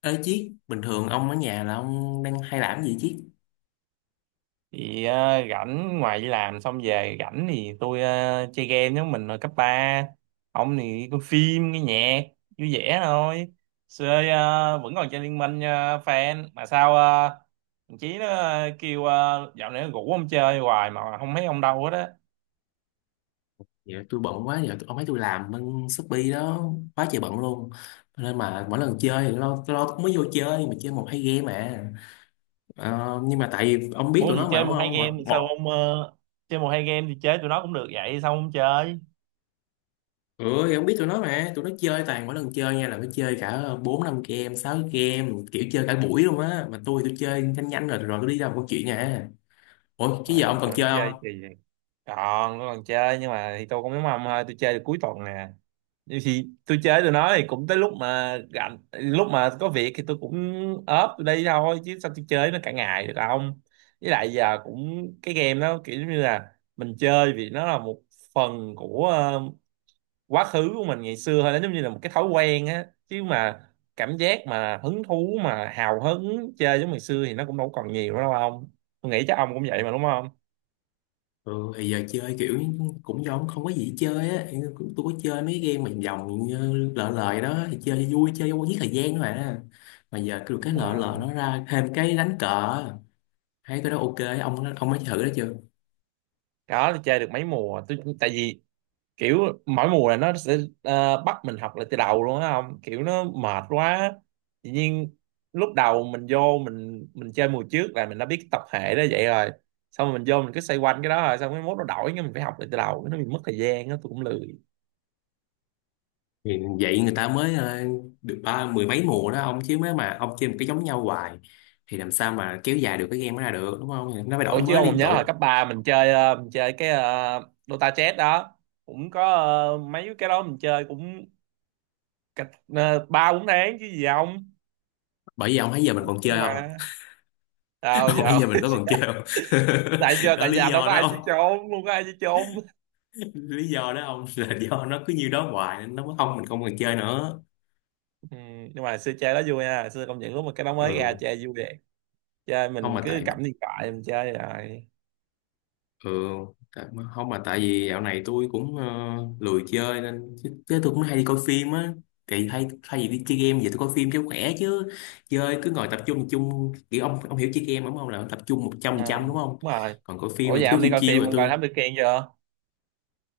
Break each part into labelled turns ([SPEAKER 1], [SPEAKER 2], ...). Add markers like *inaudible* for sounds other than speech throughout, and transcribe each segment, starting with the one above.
[SPEAKER 1] Ê Chiết, bình thường ông ở nhà là ông đang hay làm gì Chiết?
[SPEAKER 2] Thì rảnh, ngoài đi làm xong về rảnh thì tôi chơi game giống mình hồi cấp ba. Ông thì coi phim nghe nhạc, vui vẻ thôi. Xưa vẫn còn chơi Liên Minh, fan mà sao, thằng Chí nó kêu dạo này nó rủ ông chơi hoài mà không thấy ông đâu hết á.
[SPEAKER 1] Dạ tôi bận quá, giờ tôi- ông thấy tôi làm bên Shopee đó, quá trời bận luôn. Nên mà mỗi lần chơi thì lo, tôi lo cũng mới vô chơi, mà chơi một hai game mà. Nhưng mà tại vì ông biết
[SPEAKER 2] Ủa
[SPEAKER 1] tụi nó
[SPEAKER 2] gì
[SPEAKER 1] mà
[SPEAKER 2] chơi
[SPEAKER 1] đúng
[SPEAKER 2] một hai
[SPEAKER 1] không? Một,
[SPEAKER 2] game thì sao
[SPEAKER 1] một.
[SPEAKER 2] ông, chơi một hai game thì chơi tụi nó cũng được, vậy sao ông không chơi?
[SPEAKER 1] Ừ, thì ông biết tụi nó mà, tụi nó chơi toàn mỗi lần chơi nha là nó chơi cả 4 5 game, 6 game, kiểu chơi cả buổi luôn á. Mà tôi chơi nhanh nhanh rồi rồi tôi đi làm câu chuyện nè. Ủa,
[SPEAKER 2] Ừ,
[SPEAKER 1] chứ giờ ông còn
[SPEAKER 2] tụi nó
[SPEAKER 1] chơi
[SPEAKER 2] chơi
[SPEAKER 1] không?
[SPEAKER 2] thì còn, nó còn chơi nhưng mà thì tôi cũng giống ông thôi, tôi chơi được cuối tuần nè. Vậy thì tôi chơi tụi nó thì cũng tới lúc mà rảnh, lúc mà có việc thì tôi cũng ốp tụi đây thôi, chứ sao tôi chơi nó cả ngày được không. Với lại giờ cũng cái game đó, kiểu như là mình chơi vì nó là một phần của quá khứ của mình ngày xưa thôi, nó giống như là một cái thói quen á chứ mà. Cảm giác mà hứng thú mà hào hứng chơi giống ngày xưa thì nó cũng đâu còn nhiều nữa đâu không? Tôi nghĩ chắc ông cũng vậy mà đúng không?
[SPEAKER 1] Ừ, thì giờ chơi kiểu cũng giống không có gì chơi á, cũng tôi có chơi mấy game mà vòng như lợ lời đó thì chơi vui chơi cho giết thời gian thôi à. Mà giờ cứ cái
[SPEAKER 2] Đúng
[SPEAKER 1] lợ lợ
[SPEAKER 2] rồi,
[SPEAKER 1] nó ra thêm cái đánh cờ, thấy cái đó ok, ông mới thử đó chưa?
[SPEAKER 2] đó tôi chơi được mấy mùa tôi, tại vì kiểu mỗi mùa là nó sẽ bắt mình học lại từ đầu luôn á, không kiểu nó mệt quá. Tự nhiên lúc đầu mình vô, mình chơi mùa trước là mình đã biết tập hệ đó vậy rồi, xong rồi mình vô mình cứ xoay quanh cái đó, rồi xong cái mốt nó đổi, cái mình phải học lại từ đầu, nó bị mất thời gian đó tôi cũng lười.
[SPEAKER 1] Thì vậy người ta mới được ba mười mấy mùa đó ông, chứ mới mà ông chơi một cái giống nhau hoài thì làm sao mà kéo dài được cái game đó ra được đúng không? Thì nó phải đổi
[SPEAKER 2] Ủa chứ
[SPEAKER 1] mới
[SPEAKER 2] ông còn
[SPEAKER 1] liên
[SPEAKER 2] nhớ hồi
[SPEAKER 1] tục.
[SPEAKER 2] cấp 3 mình chơi mình chơi cái Dota Chess đó, cũng có mấy cái đó mình chơi cũng cách ba bốn tháng chứ gì không.
[SPEAKER 1] Bởi vì ông thấy giờ mình
[SPEAKER 2] Vẫn
[SPEAKER 1] còn
[SPEAKER 2] chơi
[SPEAKER 1] chơi không?
[SPEAKER 2] mà, sao
[SPEAKER 1] *laughs* Ông thấy
[SPEAKER 2] giờ?
[SPEAKER 1] giờ mình có còn chơi không?
[SPEAKER 2] *laughs* tại
[SPEAKER 1] *laughs*
[SPEAKER 2] giờ
[SPEAKER 1] Đó
[SPEAKER 2] tại
[SPEAKER 1] lý
[SPEAKER 2] giờ đâu
[SPEAKER 1] do
[SPEAKER 2] có
[SPEAKER 1] đó
[SPEAKER 2] ai chơi
[SPEAKER 1] ông,
[SPEAKER 2] trốn, không có ai chơi trốn.
[SPEAKER 1] lý do đó ông. *laughs* Là do nó cứ như đó hoài nên nó mới không, mình không còn chơi nữa.
[SPEAKER 2] Ừ, nhưng mà xưa chơi đó vui nha, xưa công nhận lúc mà cái đó mới ra
[SPEAKER 1] Ừ,
[SPEAKER 2] chơi vui vậy. Chơi
[SPEAKER 1] không
[SPEAKER 2] mình
[SPEAKER 1] mà
[SPEAKER 2] cứ
[SPEAKER 1] tại,
[SPEAKER 2] cắm điện thoại mình chơi rồi.
[SPEAKER 1] ừ, tại, không mà tại vì dạo này tôi cũng lười chơi nên chứ, chứ tôi cũng hay đi coi phim á. Thì hay thay vì đi chơi game giờ tôi coi phim cho khỏe chứ, chơi cứ ngồi tập trung kiểu ông hiểu chơi game đúng không, là tập trung một trăm phần
[SPEAKER 2] à,
[SPEAKER 1] trăm đúng không?
[SPEAKER 2] Đúng rồi.
[SPEAKER 1] Còn coi
[SPEAKER 2] Ủa
[SPEAKER 1] phim thì
[SPEAKER 2] vậy
[SPEAKER 1] cứ
[SPEAKER 2] ông
[SPEAKER 1] chiêu
[SPEAKER 2] đi coi
[SPEAKER 1] chiêu
[SPEAKER 2] phim,
[SPEAKER 1] rồi
[SPEAKER 2] ông coi
[SPEAKER 1] tôi.
[SPEAKER 2] Thám Tử Kiên chưa?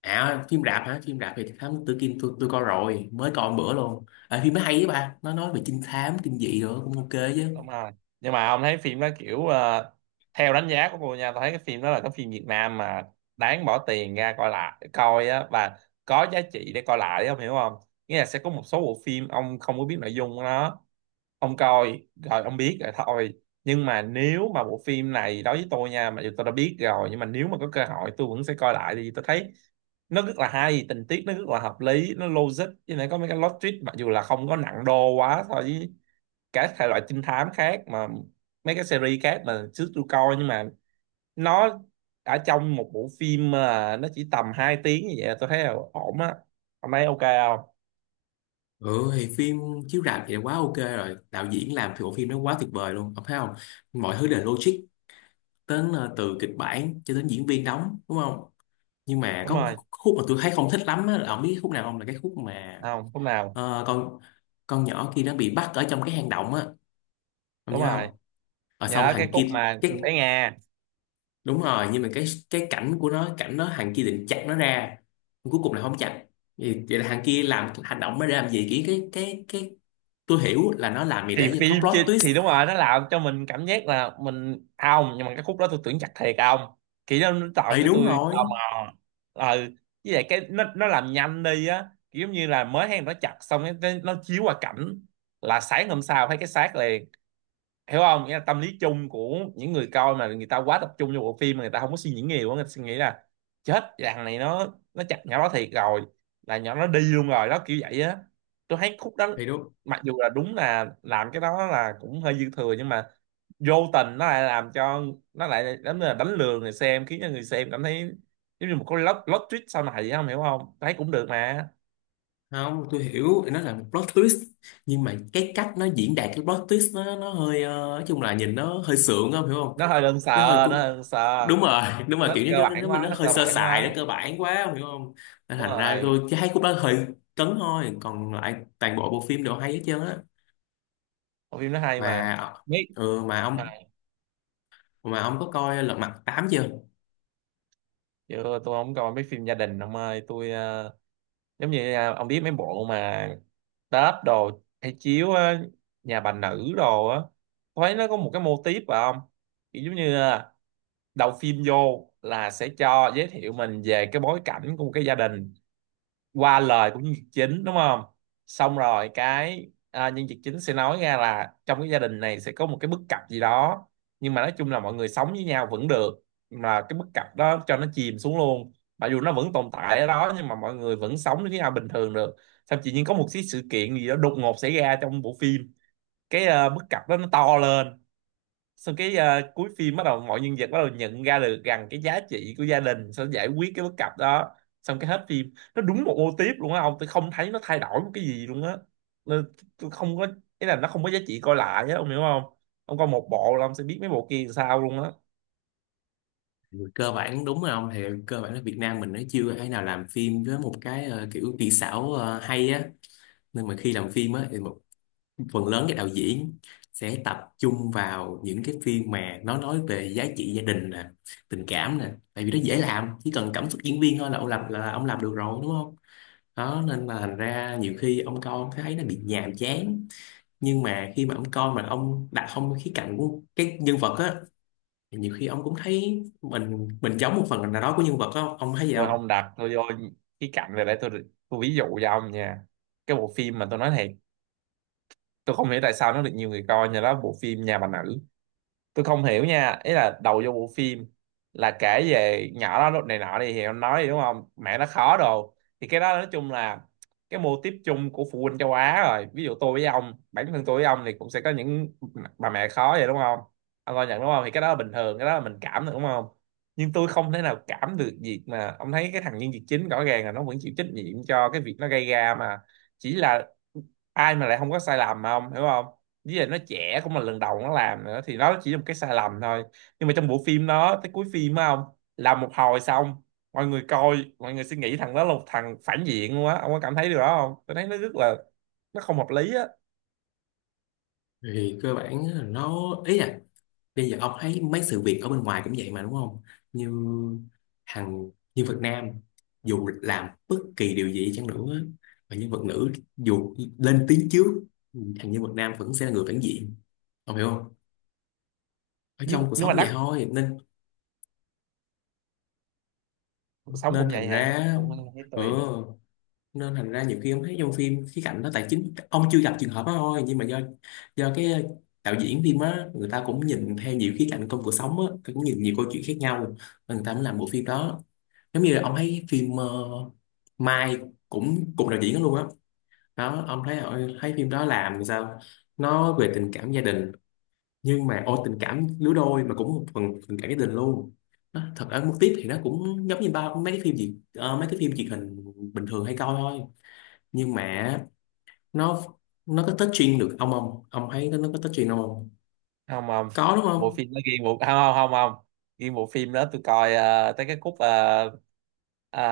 [SPEAKER 1] À phim rạp hả? Phim rạp thì Thám Tử Kiên tôi coi rồi, mới coi một bữa luôn à, phim nó hay, với bà nó nói về trinh thám kinh dị rồi cũng ok
[SPEAKER 2] Đúng
[SPEAKER 1] chứ.
[SPEAKER 2] rồi, nhưng mà ông thấy phim đó kiểu, theo đánh giá của tôi nha, tôi thấy cái phim đó là cái phim Việt Nam mà đáng bỏ tiền ra coi, lại coi á, và có giá trị để coi lại ông hiểu không. Nghĩa là sẽ có một số bộ phim ông không có biết nội dung của nó, ông coi rồi ông biết rồi thôi. Nhưng mà nếu mà bộ phim này đối với tôi nha, mặc dù tôi đã biết rồi nhưng mà nếu mà có cơ hội tôi vẫn sẽ coi lại, thì tôi thấy nó rất là hay, tình tiết nó rất là hợp lý, nó logic, với lại có mấy cái plot twist mặc dù là không có nặng đô quá so với các thể loại trinh thám khác mà, mấy cái series khác mà trước tôi coi, nhưng mà nó ở trong một bộ phim mà nó chỉ tầm 2 tiếng như vậy là tôi thấy là ổn á. Ông thấy ok không?
[SPEAKER 1] Ừ thì phim chiếu rạp thì quá ok rồi, đạo diễn làm thì bộ phim nó quá tuyệt vời luôn. Ông thấy không? Mọi thứ đều logic. Đến từ kịch bản cho đến diễn viên đóng, đúng không? Nhưng mà
[SPEAKER 2] Đúng
[SPEAKER 1] có một
[SPEAKER 2] rồi,
[SPEAKER 1] khúc mà tôi thấy không thích lắm á, là ông biết khúc nào không? Là cái khúc mà
[SPEAKER 2] không lúc nào.
[SPEAKER 1] ờ, con con nhỏ kia nó bị bắt ở trong cái hang động á. Ông
[SPEAKER 2] Đúng
[SPEAKER 1] nhớ
[SPEAKER 2] rồi,
[SPEAKER 1] không? Ở xong
[SPEAKER 2] nhớ
[SPEAKER 1] thằng
[SPEAKER 2] cái cốt
[SPEAKER 1] kia
[SPEAKER 2] mà
[SPEAKER 1] cái,
[SPEAKER 2] bé Nga.
[SPEAKER 1] đúng rồi, nhưng mà cái cảnh của nó, cảnh nó thằng kia định chặt nó ra nhưng cuối cùng là không chặt. Vậy, vậy là thằng kia làm hành động mới để làm gì? Cái tôi hiểu là nó làm gì
[SPEAKER 2] Thì
[SPEAKER 1] để cho có
[SPEAKER 2] phim chứ,
[SPEAKER 1] plot twist,
[SPEAKER 2] thì đúng rồi nó làm cho mình cảm giác là mình, ông, nhưng mà cái khúc đó tôi tưởng chặt thiệt, à ông, kiểu nó tạo
[SPEAKER 1] thì
[SPEAKER 2] cho
[SPEAKER 1] đúng
[SPEAKER 2] tôi
[SPEAKER 1] rồi,
[SPEAKER 2] tò mò. ờ với lại cái nó làm nhanh đi á, kiểu giống như là mới hay nó chặt xong cái nó chiếu qua cảnh là sáng hôm sau thấy cái xác liền, hiểu không, nghĩa là tâm lý chung của những người coi mà người ta quá tập trung vô bộ phim mà người ta không có suy nghĩ nhiều á, người ta suy nghĩ là chết thằng này nó chặt nhỏ đó thiệt rồi, là nhỏ nó đi luôn rồi đó kiểu vậy á. Tôi thấy khúc đó
[SPEAKER 1] thì đúng
[SPEAKER 2] mặc dù là đúng là làm cái đó là cũng hơi dư thừa, nhưng mà vô tình nó lại làm cho, nó lại đánh, là đánh lừa người xem khiến cho người xem cảm thấy giống như một cái plot plot twist sau này vậy, không hiểu không? Tôi thấy cũng được mà.
[SPEAKER 1] không? Tôi hiểu nó là một plot twist, nhưng mà cái cách nó diễn đạt cái plot twist nó hơi nói chung là nhìn nó hơi sượng không hiểu không?
[SPEAKER 2] Nó hơi đơn sờ,
[SPEAKER 1] Nó hơi
[SPEAKER 2] nó
[SPEAKER 1] cu-,
[SPEAKER 2] hơi đơn sờ,
[SPEAKER 1] đúng rồi. *laughs* Đúng rồi, kiểu
[SPEAKER 2] nó cơ
[SPEAKER 1] như nó,
[SPEAKER 2] bản
[SPEAKER 1] nó,
[SPEAKER 2] quá,
[SPEAKER 1] nó
[SPEAKER 2] nó
[SPEAKER 1] hơi
[SPEAKER 2] cơ
[SPEAKER 1] sơ
[SPEAKER 2] bản
[SPEAKER 1] sài, nó
[SPEAKER 2] quá.
[SPEAKER 1] cơ bản quá không hiểu không? Nên
[SPEAKER 2] Đúng
[SPEAKER 1] thành ra
[SPEAKER 2] rồi.
[SPEAKER 1] tôi chỉ thấy khúc đó hơi cấn thôi, còn lại toàn bộ bộ phim đều hay hết trơn á.
[SPEAKER 2] Bộ phim nó hay mà,
[SPEAKER 1] Mà
[SPEAKER 2] biết.
[SPEAKER 1] ừ, mà
[SPEAKER 2] à,
[SPEAKER 1] ông, mà ông có coi Lật Mặt tám chưa?
[SPEAKER 2] Chứ tôi không coi mấy phim gia đình ông ơi, tôi giống như, ông biết mấy bộ mà Tết đồ hay chiếu á, Nhà Bà Nữ đồ á, tôi thấy nó có một cái mô típ phải không, kiểu giống như đầu phim vô là sẽ cho giới thiệu mình về cái bối cảnh của một cái gia đình qua lời của nhân vật chính đúng không. Xong rồi cái nhân vật chính sẽ nói ra là trong cái gia đình này sẽ có một cái bất cập gì đó, nhưng mà nói chung là mọi người sống với nhau vẫn được, mà cái bất cập đó cho nó chìm xuống luôn, mặc dù nó vẫn tồn tại ở đó nhưng mà mọi người vẫn sống với nhau bình thường được. Xong tự nhiên có một cái sự kiện gì đó đột ngột xảy ra trong bộ phim, cái bất cập đó nó to lên. Sau cái, cuối phim bắt đầu mọi nhân vật bắt đầu nhận ra được rằng cái giá trị của gia đình sẽ giải quyết cái bất cập đó, xong cái hết phim, nó đúng một mô típ luôn á ông, tôi không thấy nó thay đổi một cái gì luôn á. Nên tôi không có, ý là nó không có giá trị coi lại á, ông hiểu không. Ông coi một bộ là ông sẽ biết mấy bộ kia làm sao luôn á.
[SPEAKER 1] Ừ, cơ bản đúng rồi ông, thì cơ bản là Việt Nam mình nó chưa thể nào làm phim với một cái kiểu kỹ xảo hay á. Nên mà khi làm phim á thì phần lớn các đạo diễn sẽ tập trung vào những cái phim mà nó nói về giá trị gia đình nè, tình cảm nè, tại vì nó dễ làm, chỉ cần cảm xúc diễn viên thôi là ông làm được rồi đúng không? Đó nên là thành ra nhiều khi ông coi ông thấy nó bị nhàm chán. Nhưng mà khi mà ông coi mà ông đặt không khía cạnh của cái nhân vật á, thì nhiều khi ông cũng thấy mình giống một phần nào đó của nhân vật á, ông thấy gì
[SPEAKER 2] Rồi
[SPEAKER 1] không?
[SPEAKER 2] không đặt tôi vô cái cạnh này để tôi ví dụ cho ông nha. Cái bộ phim mà tôi nói thiệt, tôi không hiểu tại sao nó được nhiều người coi như đó là bộ phim Nhà Bà Nữ. Tôi không hiểu nha, ý là đầu vô bộ phim là kể về nhỏ đó lúc này nọ đi thì ông nói gì đúng không, mẹ nó khó đồ, thì cái đó nói chung là cái mô típ chung của phụ huynh châu Á rồi, ví dụ tôi với ông, bản thân tôi với ông thì cũng sẽ có những bà mẹ khó vậy đúng không. Ông coi nhận đúng không, thì cái đó là bình thường, cái đó là mình cảm được đúng không. Nhưng tôi không thể nào cảm được việc mà ông thấy cái thằng nhân vật chính rõ ràng là nó vẫn chịu trách nhiệm cho cái việc nó gây ra mà, chỉ là ai mà lại không có sai lầm mà ông hiểu không, với lại nó trẻ cũng là lần đầu nó làm nữa thì nó chỉ là một cái sai lầm thôi. Nhưng mà trong bộ phim nó tới cuối phim á không, làm một hồi xong, mọi người coi, mọi người suy nghĩ thằng đó là một thằng phản diện luôn á, ông có cảm thấy điều đó không, tôi thấy nó rất là, nó không hợp lý á.
[SPEAKER 1] Thì cơ bản là nó, ý là bây giờ ông thấy mấy sự việc ở bên ngoài cũng vậy mà đúng không? Như hàng nhân vật nam dù làm bất kỳ điều gì chăng nữa và nhân vật nữ dù lên tiếng trước, thằng nhân vật nam vẫn sẽ là người phản diện, ông hiểu không? Ở trong
[SPEAKER 2] nhưng
[SPEAKER 1] cuộc
[SPEAKER 2] nhưng
[SPEAKER 1] sống
[SPEAKER 2] mà đắt
[SPEAKER 1] vậy thôi nên,
[SPEAKER 2] sống
[SPEAKER 1] nên
[SPEAKER 2] cũng
[SPEAKER 1] thành
[SPEAKER 2] vậy hả,
[SPEAKER 1] ra,
[SPEAKER 2] cũng thấy
[SPEAKER 1] ừ,
[SPEAKER 2] tùy.
[SPEAKER 1] nên thành ra nhiều khi ông thấy trong phim khía cạnh đó tài chính ông chưa gặp trường hợp đó thôi, nhưng mà do do cái đạo diễn phim á, người ta cũng nhìn theo nhiều khía cạnh trong cuộc sống á, cũng nhìn nhiều câu chuyện khác nhau nên người ta mới làm bộ phim đó. Giống như là ông thấy phim Mai cũng cùng đạo diễn đó luôn á. Đó ông thấy thấy phim đó làm sao? Nó về tình cảm gia đình nhưng mà ô tình cảm lứa đôi mà cũng một phần tình cảm gia đình luôn. Nó, thật ở mức tiếp thì nó cũng giống như bao mấy cái phim gì mấy cái phim truyền hình bình thường hay coi thôi. Nhưng mà nó nó có touching được ông không, ông thấy nó có touching ông không?
[SPEAKER 2] Không không,
[SPEAKER 1] Có đúng
[SPEAKER 2] bộ
[SPEAKER 1] không?
[SPEAKER 2] phim nó ghiêng bộ, không không không không, ghiêng bộ phim đó tôi coi tới cái khúc, ờ,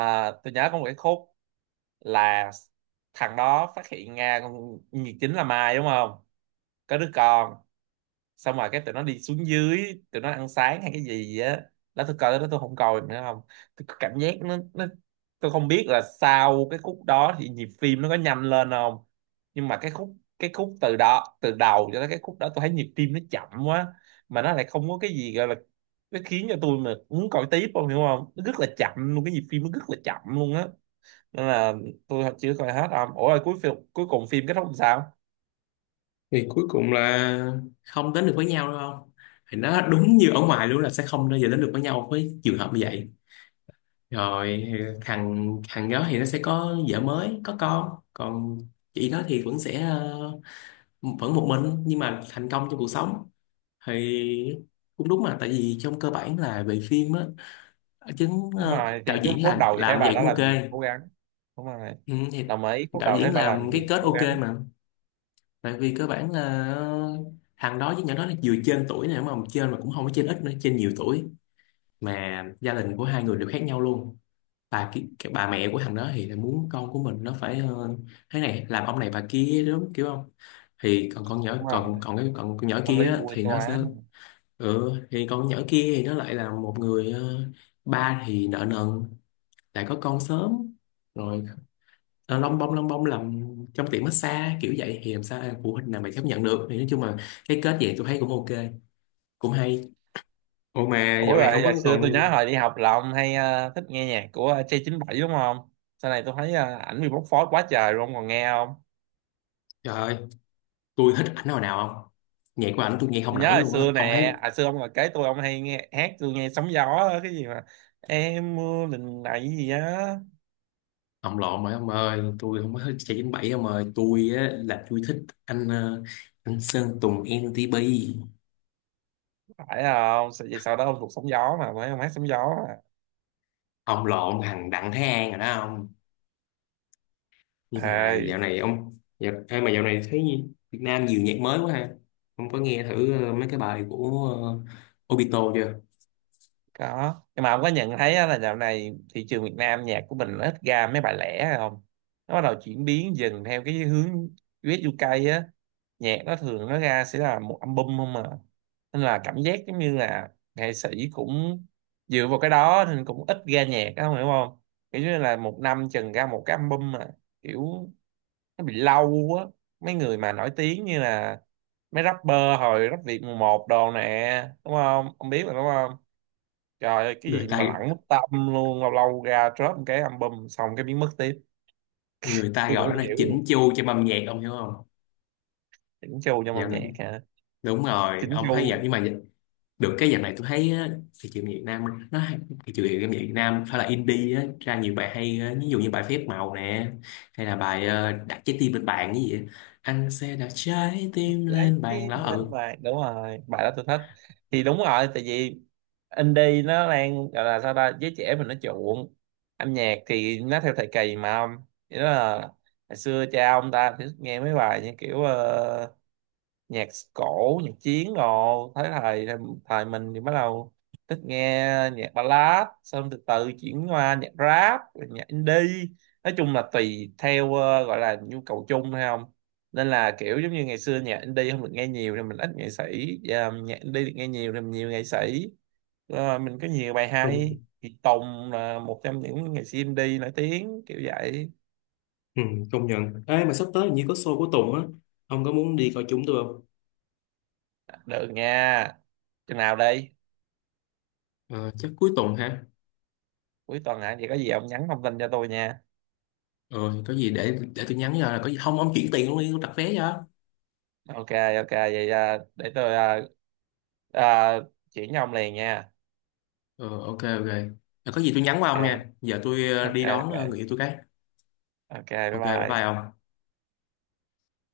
[SPEAKER 2] tôi nhớ có một cái khúc là thằng đó phát hiện ra con nhiệt chính là Mai đúng không, có đứa con, xong rồi cái tụi nó đi xuống dưới tụi nó ăn sáng hay cái gì á, đó tôi coi đó tôi không coi nữa không. Tôi có cảm giác nó, tôi không biết là sau cái khúc đó thì nhịp phim nó có nhanh lên không, nhưng mà cái khúc từ đó, từ đầu cho tới cái khúc đó tôi thấy nhịp tim nó chậm quá, mà nó lại không có cái gì gọi là, nó khiến cho tôi mà muốn coi tiếp không, hiểu không, nó rất là chậm luôn, cái nhịp phim nó rất là chậm luôn á. Nên là tôi chưa coi hết không, ủa rồi cuối phim cuối cùng phim kết thúc làm sao?
[SPEAKER 1] Thì cuối cùng là không đến được với nhau đúng không? Thì nó đúng như ở ngoài luôn là sẽ không bao giờ đến được với nhau với trường hợp như vậy. Rồi thằng thằng đó thì nó sẽ có vợ mới có con, còn chị nó thì vẫn sẽ vẫn một mình nhưng mà thành công trong cuộc sống. Thì cũng đúng mà, tại vì trong cơ bản là về phim á, chứng
[SPEAKER 2] Đúng rồi,
[SPEAKER 1] đạo
[SPEAKER 2] thì lúc
[SPEAKER 1] diễn
[SPEAKER 2] phút
[SPEAKER 1] làm
[SPEAKER 2] đầu thì thấy
[SPEAKER 1] làm
[SPEAKER 2] bà
[SPEAKER 1] vậy
[SPEAKER 2] đã
[SPEAKER 1] cũng ok.
[SPEAKER 2] làm gì cố gắng. Đúng rồi.
[SPEAKER 1] Ừ, thì
[SPEAKER 2] Đồng ý phút
[SPEAKER 1] đạo
[SPEAKER 2] đầu thấy
[SPEAKER 1] diễn
[SPEAKER 2] bà làm
[SPEAKER 1] làm cái
[SPEAKER 2] gì
[SPEAKER 1] kết
[SPEAKER 2] cố
[SPEAKER 1] ok
[SPEAKER 2] gắng.
[SPEAKER 1] mà. Tại vì cơ bản là thằng đó với nhỏ đó là vừa trên tuổi này mà trên mà cũng không có trên ít nữa, trên nhiều tuổi, mà gia đình của hai người đều khác nhau luôn. Bà ki- cái bà mẹ của thằng đó thì là muốn con của mình nó phải thế này làm ông này bà kia đúng kiểu không? Thì còn con nhỏ
[SPEAKER 2] Đúng rồi,
[SPEAKER 1] còn còn cái còn con nhỏ
[SPEAKER 2] tâm
[SPEAKER 1] kia
[SPEAKER 2] lý
[SPEAKER 1] á,
[SPEAKER 2] phụ huynh
[SPEAKER 1] thì nó sẽ,
[SPEAKER 2] hóa mà.
[SPEAKER 1] ừ, thì con nhỏ kia thì nó lại là một người ba thì nợ nần, lại có con sớm, rồi lông bông làm trong tiệm massage kiểu vậy thì làm sao phụ huynh nào mà chấp nhận được. Thì nói chung là cái kết vậy tôi thấy cũng ok, cũng hay. Ủa mà
[SPEAKER 2] Ủa
[SPEAKER 1] dạo này ông
[SPEAKER 2] rồi
[SPEAKER 1] vẫn
[SPEAKER 2] hồi xưa tôi
[SPEAKER 1] còn,
[SPEAKER 2] nhớ hồi đi học là ông hay thích nghe nhạc của J97 đúng không? Sau này tôi thấy, ảnh bị bóc phốt quá trời luôn, còn nghe không?
[SPEAKER 1] trời ơi tôi thích ảnh hồi nào không, nhạc của ảnh tôi nghe
[SPEAKER 2] Tôi
[SPEAKER 1] không
[SPEAKER 2] nhớ
[SPEAKER 1] nổi
[SPEAKER 2] hồi
[SPEAKER 1] luôn á
[SPEAKER 2] xưa
[SPEAKER 1] ông thấy.
[SPEAKER 2] nè, hồi xưa ông là kế tôi ông hay nghe hát, tôi nghe Sóng Gió á, cái gì mà em mưa lần này gì á,
[SPEAKER 1] Ông lộn rồi ông ơi, tôi không có thích chạy chín bảy ông ơi, tôi á là tôi thích anh anh Sơn Tùng MTP.
[SPEAKER 2] phải không? Vậy sau đó ông thuộc Sóng Gió mà phải, ông hát Sóng Gió mà.
[SPEAKER 1] Ông lộn thằng Đặng Thái An rồi đó ông. Nhưng mà
[SPEAKER 2] Ê,
[SPEAKER 1] dạo này ông, dạo, ê, mà dạo này thấy Việt Nam nhiều nhạc mới quá ha. Ông có nghe thử mấy cái bài của Obito chưa?
[SPEAKER 2] có, nhưng mà ông có nhận thấy á là dạo này thị trường Việt Nam, nhạc của mình nó ít ra mấy bài lẻ hay không. Nó bắt đầu chuyển biến dần theo cái hướng US UK á, nhạc nó thường nó ra sẽ là một album không mà, nên là cảm giác giống như là nghệ sĩ cũng dựa vào cái đó nên cũng ít ra nhạc á, ông hiểu không. Kiểu như là một năm chừng ra một cái album mà, kiểu nó bị lâu á. Mấy người mà nổi tiếng như là mấy rapper hồi rap Việt mùa một đồ nè đúng không, ông biết mà đúng không. Trời ơi, cái
[SPEAKER 1] người
[SPEAKER 2] gì
[SPEAKER 1] ta
[SPEAKER 2] mà lẳng mất tâm luôn, lâu lâu ra drop một cái album xong cái biến mất tiếp.
[SPEAKER 1] người ta
[SPEAKER 2] Tôi
[SPEAKER 1] gọi đó
[SPEAKER 2] cũng không
[SPEAKER 1] là
[SPEAKER 2] hiểu luôn.
[SPEAKER 1] chỉnh chu cho âm nhạc ông hiểu không?
[SPEAKER 2] Chỉnh chu trong
[SPEAKER 1] Dạo
[SPEAKER 2] âm
[SPEAKER 1] này,
[SPEAKER 2] nhạc hả?
[SPEAKER 1] đúng rồi
[SPEAKER 2] Chỉnh
[SPEAKER 1] ông thấy
[SPEAKER 2] chu
[SPEAKER 1] dạo, nhưng mà được cái dạo này tôi thấy á, thị trường Việt Nam nó hay-, thị trường âm nhạc Việt Nam phải là indie á, ra nhiều bài hay á, ví dụ như bài Phép Màu nè, hay là bài đặt trái tim lên bàn cái gì vậy? Anh sẽ đặt trái tim
[SPEAKER 2] trái
[SPEAKER 1] lên bàn
[SPEAKER 2] tim
[SPEAKER 1] đó.
[SPEAKER 2] bên ngoài. Đúng rồi, bài đó tôi thích. Thì đúng rồi, tại vì indie nó đang gọi là sao ta, giới trẻ mình nó chuộng. Âm nhạc thì nó theo thời kỳ mà ông. Nghĩa là hồi xưa cha ông ta thì nghe mấy bài như kiểu, nhạc cổ nhạc chiến, rồi thấy thầy thầy mình thì bắt đầu thích nghe nhạc ballad, xong từ từ chuyển qua nhạc rap rồi nhạc indie. Nói chung là tùy theo, gọi là nhu cầu chung hay không, nên là kiểu giống như ngày xưa nhạc indie không được nghe nhiều thì mình ít nghệ sĩ, giờ nhạc indie được nghe nhiều thì mình nhiều nghệ sĩ. Ờ, mình có nhiều bài
[SPEAKER 1] Ừ,
[SPEAKER 2] hay thì Tùng là một trong những nghệ sĩ indie nổi tiếng kiểu vậy.
[SPEAKER 1] ừ, công nhận. Ê, mà sắp tới hình như có show của Tùng á. Ông có muốn đi coi chúng tôi không?
[SPEAKER 2] Được nha, chừng nào đi?
[SPEAKER 1] Ờ, chắc cuối tuần ha.
[SPEAKER 2] Cuối tuần hả, vậy có gì ông nhắn thông tin cho tôi nha.
[SPEAKER 1] Ờ, thì có gì để tôi nhắn cho. Có gì không, ông chuyển tiền luôn đi, tôi đặt vé cho.
[SPEAKER 2] OK, OK, vậy để tôi, à, chuyển cho ông liền nha.
[SPEAKER 1] Ờ, ok, ok. Ờ, có gì tôi nhắn qua ông
[SPEAKER 2] OK,
[SPEAKER 1] nha. Giờ tôi
[SPEAKER 2] OK,
[SPEAKER 1] đi đón
[SPEAKER 2] OK,
[SPEAKER 1] người yêu tôi cái.
[SPEAKER 2] OK, bye
[SPEAKER 1] Ok, bye bye
[SPEAKER 2] bye.
[SPEAKER 1] ông.